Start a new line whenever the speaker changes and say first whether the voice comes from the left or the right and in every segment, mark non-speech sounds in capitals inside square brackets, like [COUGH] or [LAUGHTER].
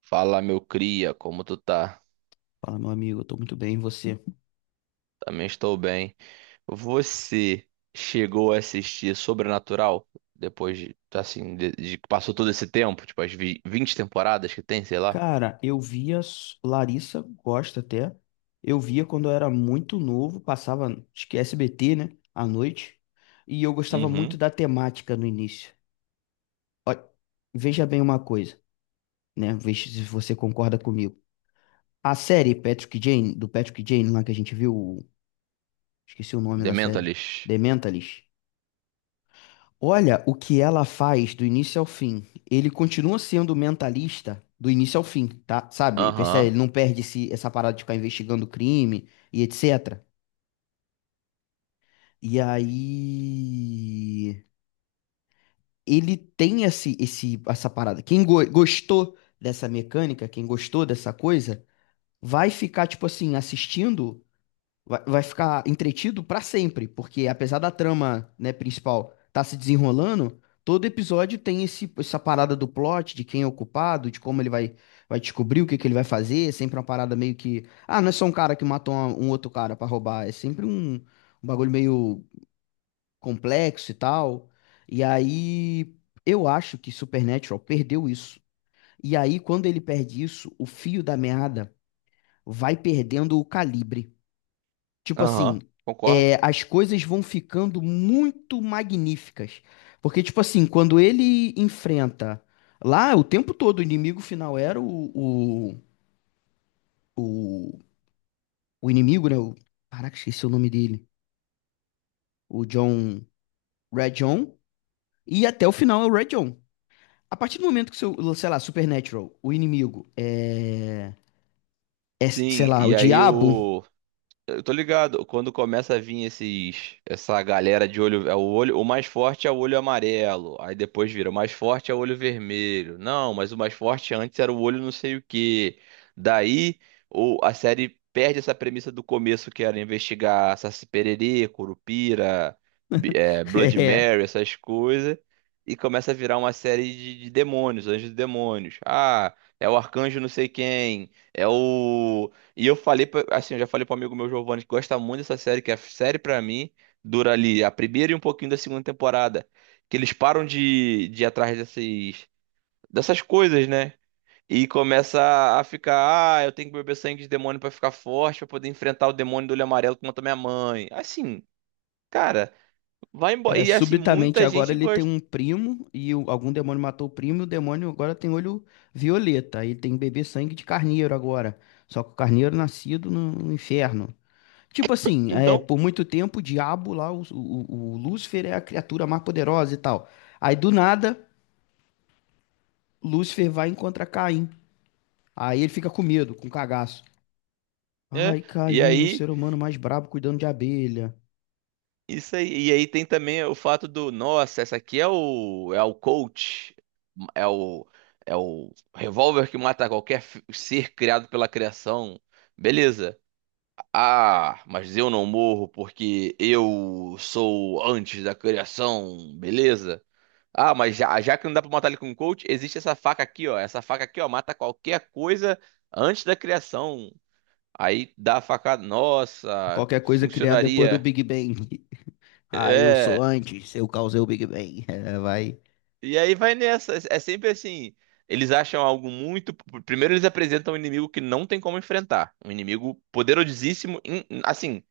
right: Fala, meu cria, como tu tá?
left: Fala, meu amigo, eu tô muito bem, e você?
right: Também estou bem. Você chegou a assistir Sobrenatural depois de, assim, de que passou todo esse tempo, tipo as 20 temporadas que tem, sei lá.
left: Cara, eu via Larissa Costa até. Eu via quando eu era muito novo, passava, acho que SBT, né, à noite, e eu gostava muito
right: Uhum.
left: da temática no início. Ó, veja bem uma coisa, né? Veja se você concorda comigo. A série Patrick Jane, do Patrick Jane lá que a gente viu, esqueci o nome
right: The
left: da série,
right: Mentalist.
left: The Mentalist. Olha o que ela faz do início ao fim. Ele continua sendo mentalista do início ao fim, tá? Sabe? Percebe?
right: Aham.
left: Ele não perde essa parada de ficar investigando crime e etc. E aí. Ele tem essa parada. Quem gostou dessa mecânica, quem gostou dessa coisa, vai ficar, tipo assim, assistindo. Vai ficar entretido pra sempre, porque apesar da trama, né, principal tá se desenrolando, todo episódio tem essa parada do plot, de quem é o culpado, de como ele vai descobrir o que que ele vai fazer, é sempre uma parada meio que, ah, não é só um cara que matou um outro cara pra roubar, é sempre um bagulho meio complexo e tal. E aí, eu acho que Supernatural perdeu isso. E aí, quando ele perde isso, o fio da meada vai perdendo o calibre. Tipo
right: Aham,
left: assim,
right: concordo.
left: é, as coisas vão ficando muito magníficas. Porque, tipo assim, quando ele enfrenta. Lá, o tempo todo, o inimigo final era o. O, o inimigo, né? O, caraca, esqueci o nome dele. O John. Red John. E até o final é o Red John. A partir do momento que, seu, sei lá, Supernatural, o inimigo é. É, sei
right: Sim,
left: lá, o
right: e aí
left: diabo.
right: o eu tô ligado, quando começa a vir essa galera de olho, é o olho, o mais forte é o olho amarelo, aí depois vira, o mais forte é o olho vermelho. Não, mas o mais forte antes era o olho não sei o quê. Daí, o, a série perde essa premissa do começo que era investigar Saci Pererê, Curupira,
left: [LAUGHS]
right: Blood
left: É.
right: Mary, essas coisas, e começa a virar uma série de demônios, anjos e demônios. Ah, é o arcanjo não sei quem, é o e eu falei, assim, eu já falei para amigo meu Giovanni que gosta muito dessa série, que é a série pra mim dura ali a primeira e um pouquinho da segunda temporada, que eles param de ir atrás dessas, dessas coisas, né? E começa a ficar, ah, eu tenho que beber sangue de demônio pra ficar forte, pra poder enfrentar o demônio do olho amarelo que matou minha mãe. Assim, cara, vai embora.
left: É,
right: E assim,
left: subitamente
right: muita
left: agora
right: gente
left: ele tem
right: gosta.
left: um primo e algum demônio matou o primo, e o demônio agora tem olho violeta, aí tem bebê sangue de carneiro agora. Só que o carneiro nascido no inferno. Tipo assim, é,
right: Então,
left: por muito tempo o diabo lá, o Lúcifer é a criatura mais poderosa e tal. Aí do nada, Lúcifer vai e encontra Caim. Aí ele fica com medo, com cagaço.
right: é.
left: Ai,
right: E
left: Caim, o ser
right: aí
left: humano mais brabo cuidando de abelha.
right: isso aí. E aí tem também o fato do, nossa, essa aqui é o coach, é o é o revólver que mata qualquer ser criado pela criação. Beleza. Ah, mas eu não morro porque eu sou antes da criação, beleza? Ah, mas já que não dá pra matar ele com o coach, existe essa faca aqui, ó. Essa faca aqui, ó, mata qualquer coisa antes da criação. Aí dá a facada, nossa,
left: Qualquer coisa criada depois do
right: funcionaria.
left: Big Bang. Ah, eu sou
right: É.
left: antes, eu causei o Big Bang. [LAUGHS] É, vai
right: E aí vai nessa. É sempre assim. Eles acham algo muito. Primeiro eles apresentam um inimigo que não tem como enfrentar. Um inimigo poderosíssimo. Assim,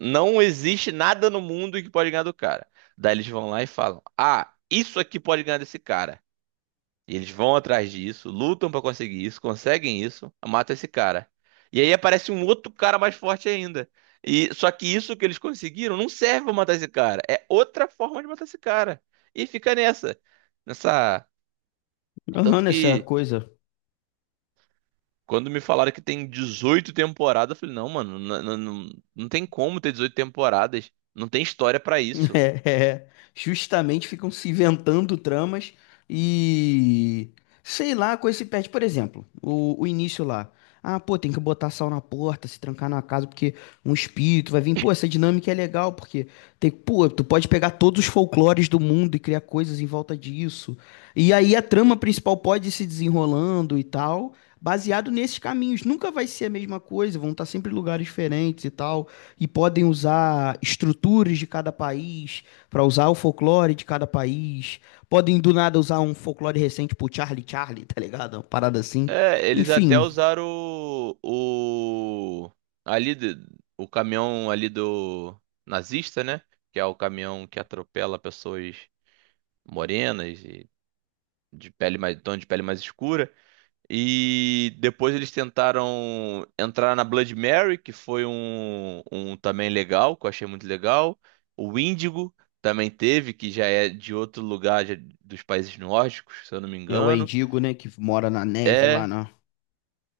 right: não existe nada no mundo que pode ganhar do cara. Daí eles vão lá e falam: ah, isso aqui pode ganhar desse cara. E eles vão atrás disso, lutam pra conseguir isso, conseguem isso, matam esse cara. E aí aparece um outro cara mais forte ainda. E só que isso que eles conseguiram não serve pra matar esse cara. É outra forma de matar esse cara. E fica nessa nessa tanto
left: agarrando essa
right: que
left: coisa
right: quando me falaram que tem 18 temporadas, eu falei, não, mano, não tem como ter 18 temporadas. Não tem história pra
left: [LAUGHS]
right: isso.
left: É, é, é. Justamente ficam se inventando tramas e sei lá, com esse pet, por exemplo, o início lá. Ah, pô, tem que botar sal na porta, se trancar na casa, porque um espírito vai vir. Pô, essa dinâmica é legal, porque tem, pô, tu pode pegar todos os folclores do mundo e criar coisas em volta disso. E aí a trama principal pode ir se desenrolando e tal, baseado nesses caminhos. Nunca vai ser a mesma coisa, vão estar sempre em lugares diferentes e tal e podem usar estruturas de cada país para usar o folclore de cada país. Podem do nada usar um folclore recente pro Charlie Charlie, [LAUGHS] tá ligado? Uma parada assim.
right: É, eles até
left: Enfim,
right: usaram o ali de- o caminhão ali do nazista, né? Que é o caminhão que atropela pessoas morenas e de pele mais, tom de pele mais escura. E depois eles tentaram entrar na Blood Mary, que foi um também legal, que eu achei muito legal. O Índigo também teve, que já é de outro lugar já dos países nórdicos, se eu não me
left: é o
right: engano.
left: Endigo, né, que mora na neve lá,
right: É,
left: né?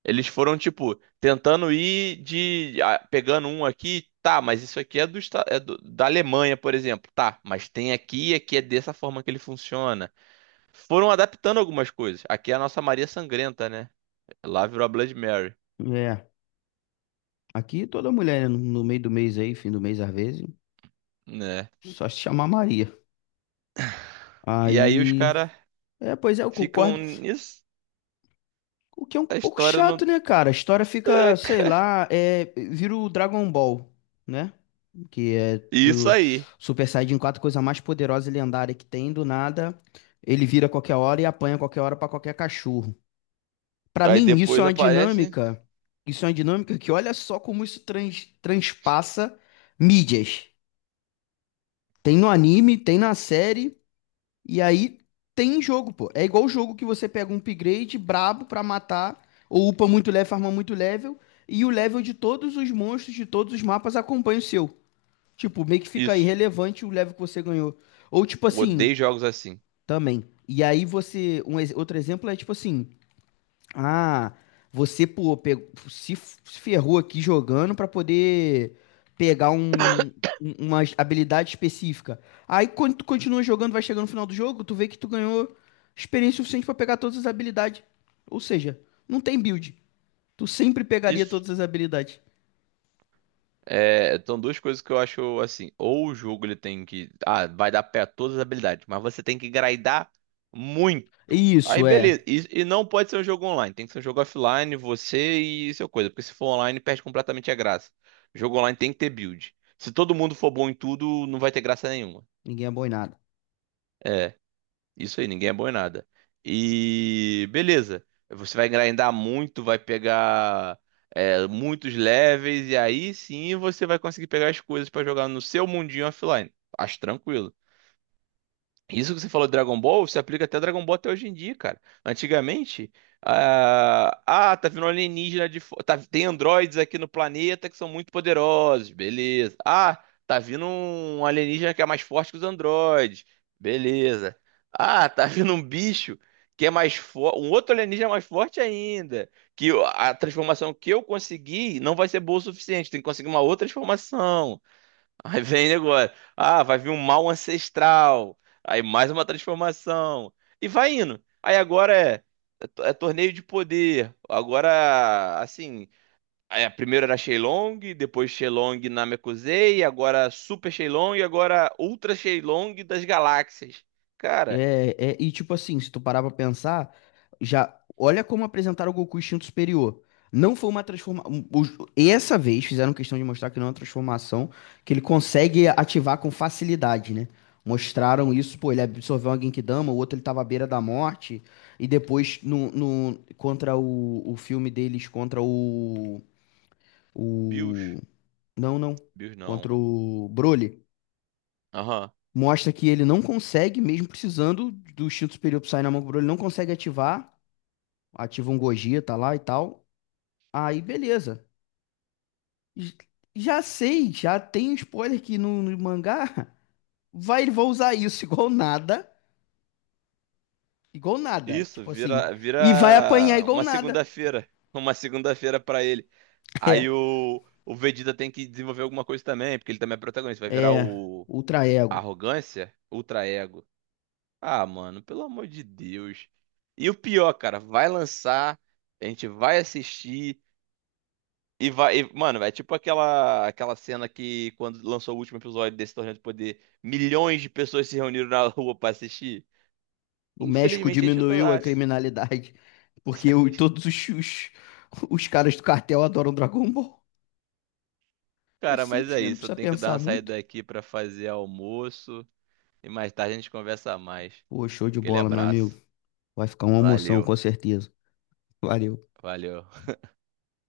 right: eles foram, tipo, tentando ir de. Ah, pegando um aqui, tá, mas isso aqui é, do, é da Alemanha, por exemplo. Tá, mas tem aqui e aqui é dessa forma que ele funciona. Foram adaptando algumas coisas. Aqui é a nossa Maria Sangrenta, né? Lá virou a Blood Mary.
left: É. Aqui toda mulher né, no meio do mês aí, fim do mês às vezes,
right: Né?
left: só se chamar Maria.
right: E aí os
left: Aí,
right: caras
left: é, pois é, eu
right: ficam
left: concordo.
right: nisso.
left: O que é um
right: A
left: pouco
right: história
left: chato,
right: não.
left: né, cara? A história fica, sei
right: [LAUGHS]
left: lá, é, vira o Dragon Ball, né? Que é
right: Isso
left: do
right: aí.
left: Super Saiyajin quatro, coisa mais poderosa e lendária que tem, do nada, ele vira a qualquer hora e apanha a qualquer hora pra qualquer cachorro. Pra
right: Aí
left: mim, isso é
right: depois
left: uma
right: aparece
left: dinâmica, isso é uma dinâmica que olha só como isso transpassa mídias. Tem no anime, tem na série, e aí tem jogo, pô. É igual o jogo que você pega um upgrade brabo pra matar, ou upa muito level, farma muito level, e o level de todos os monstros de todos os mapas acompanha o seu. Tipo, meio que fica
right: isso.
left: irrelevante o level que você ganhou. Ou tipo assim,
right: Odeio jogos assim.
left: também. E aí você, outro exemplo é tipo assim, ah, você, pô, se ferrou aqui jogando pra poder pegar uma habilidade específica. Aí quando tu continua jogando, vai chegando no final do jogo, tu vê que tu ganhou experiência suficiente pra pegar todas as habilidades. Ou seja, não tem build. Tu sempre pegaria
right: Isso.
left: todas as habilidades.
right: É, então duas coisas que eu acho assim. Ou o jogo ele tem que. Ah, vai dar pé a todas as habilidades, mas você tem que grindar muito. Aí
left: Isso, é.
right: beleza. E não pode ser um jogo online. Tem que ser um jogo offline, você e seu coisa. Porque se for online, perde completamente a graça. Jogo online tem que ter build. Se todo mundo for bom em tudo, não vai ter graça nenhuma.
left: Ninguém é bom em nada.
right: Isso aí, ninguém é bom em nada. E beleza. Você vai grindar muito, vai pegar é, muitos levels, e aí sim você vai conseguir pegar as coisas pra jogar no seu mundinho offline. Acho tranquilo. Isso que você falou de Dragon Ball se aplica até a Dragon Ball até hoje em dia, cara. Antigamente, ah, tá vindo um alienígena de tá, tem androides aqui no planeta que são muito poderosos, beleza. Ah, tá vindo um alienígena que é mais forte que os androides, beleza. Ah, tá [LAUGHS] vindo um bicho que é mais forte, um outro alienígena mais forte ainda, que a transformação que eu consegui não vai ser boa o suficiente, tem que conseguir uma outra transformação. Aí vem negócio. Ah, vai vir um mal ancestral. Aí mais uma transformação. E vai indo. Aí agora é, é torneio de poder. Agora, assim. É, primeiro era Shenlong, depois Shenlong Namekusei, agora Super Shenlong e agora Ultra Shenlong das galáxias. Cara,
left: É, é, e tipo assim, se tu parar pra pensar, já olha como apresentaram o Goku instinto superior. Não foi uma transformação. Essa vez fizeram questão de mostrar que não é uma transformação, que ele consegue ativar com facilidade, né? Mostraram isso, pô, ele absorveu uma Genkidama, o outro ele tava à beira da morte, e depois contra o filme deles, contra o,
right: Bills.
left: o. Não, não.
right: Bills não.
left: Contra o Broly.
right: Aham.
left: Mostra que ele não consegue, mesmo precisando do instinto superior sair na mão com ele não consegue ativar. Ativa um Gogeta tá lá e tal. Aí, beleza. J- Já sei, já tem um spoiler que no mangá [LAUGHS] ele vai usar isso [LAUGHS] igual nada. Igual nada.
right: Isso,
left: Tipo assim.
right: vira,
left: E vai apanhar
right: vira
left: igual
right: uma
left: nada. [LAUGHS]
right: segunda-feira. [LAUGHS] Uma segunda-feira pra ele.
left: É.
right: Aí o Vegeta tem que desenvolver alguma coisa também, porque ele também é protagonista. Vai virar
left: É.
right: o
left: Ultra ego.
right: Arrogância, Ultra Ego. Ah, mano, pelo amor de Deus. E o pior, cara, vai lançar, a gente vai assistir e vai. E, mano, é tipo aquela, aquela cena que quando lançou o último episódio desse Torneio do Poder, milhões de pessoas se reuniram na rua pra assistir.
left: O México
right: Infelizmente, a gente tá
left: diminuiu a
right: lá.
left: criminalidade. [LAUGHS] Porque
right: [LAUGHS]
left: todos os caras do cartel adoram Dragon Ball. É
right: Cara, mas
left: simples,
right: é
left: né? Não
right: isso. Eu
left: precisa
right: tenho que dar
left: pensar
right: uma
left: muito.
right: saída aqui pra fazer almoço. E mais tarde a gente conversa mais.
left: Pô, show de
right: Aquele
left: bola, meu amigo.
right: abraço.
left: Vai ficar uma emoção, com
right: Valeu,
left: certeza. Valeu.
right: valeu.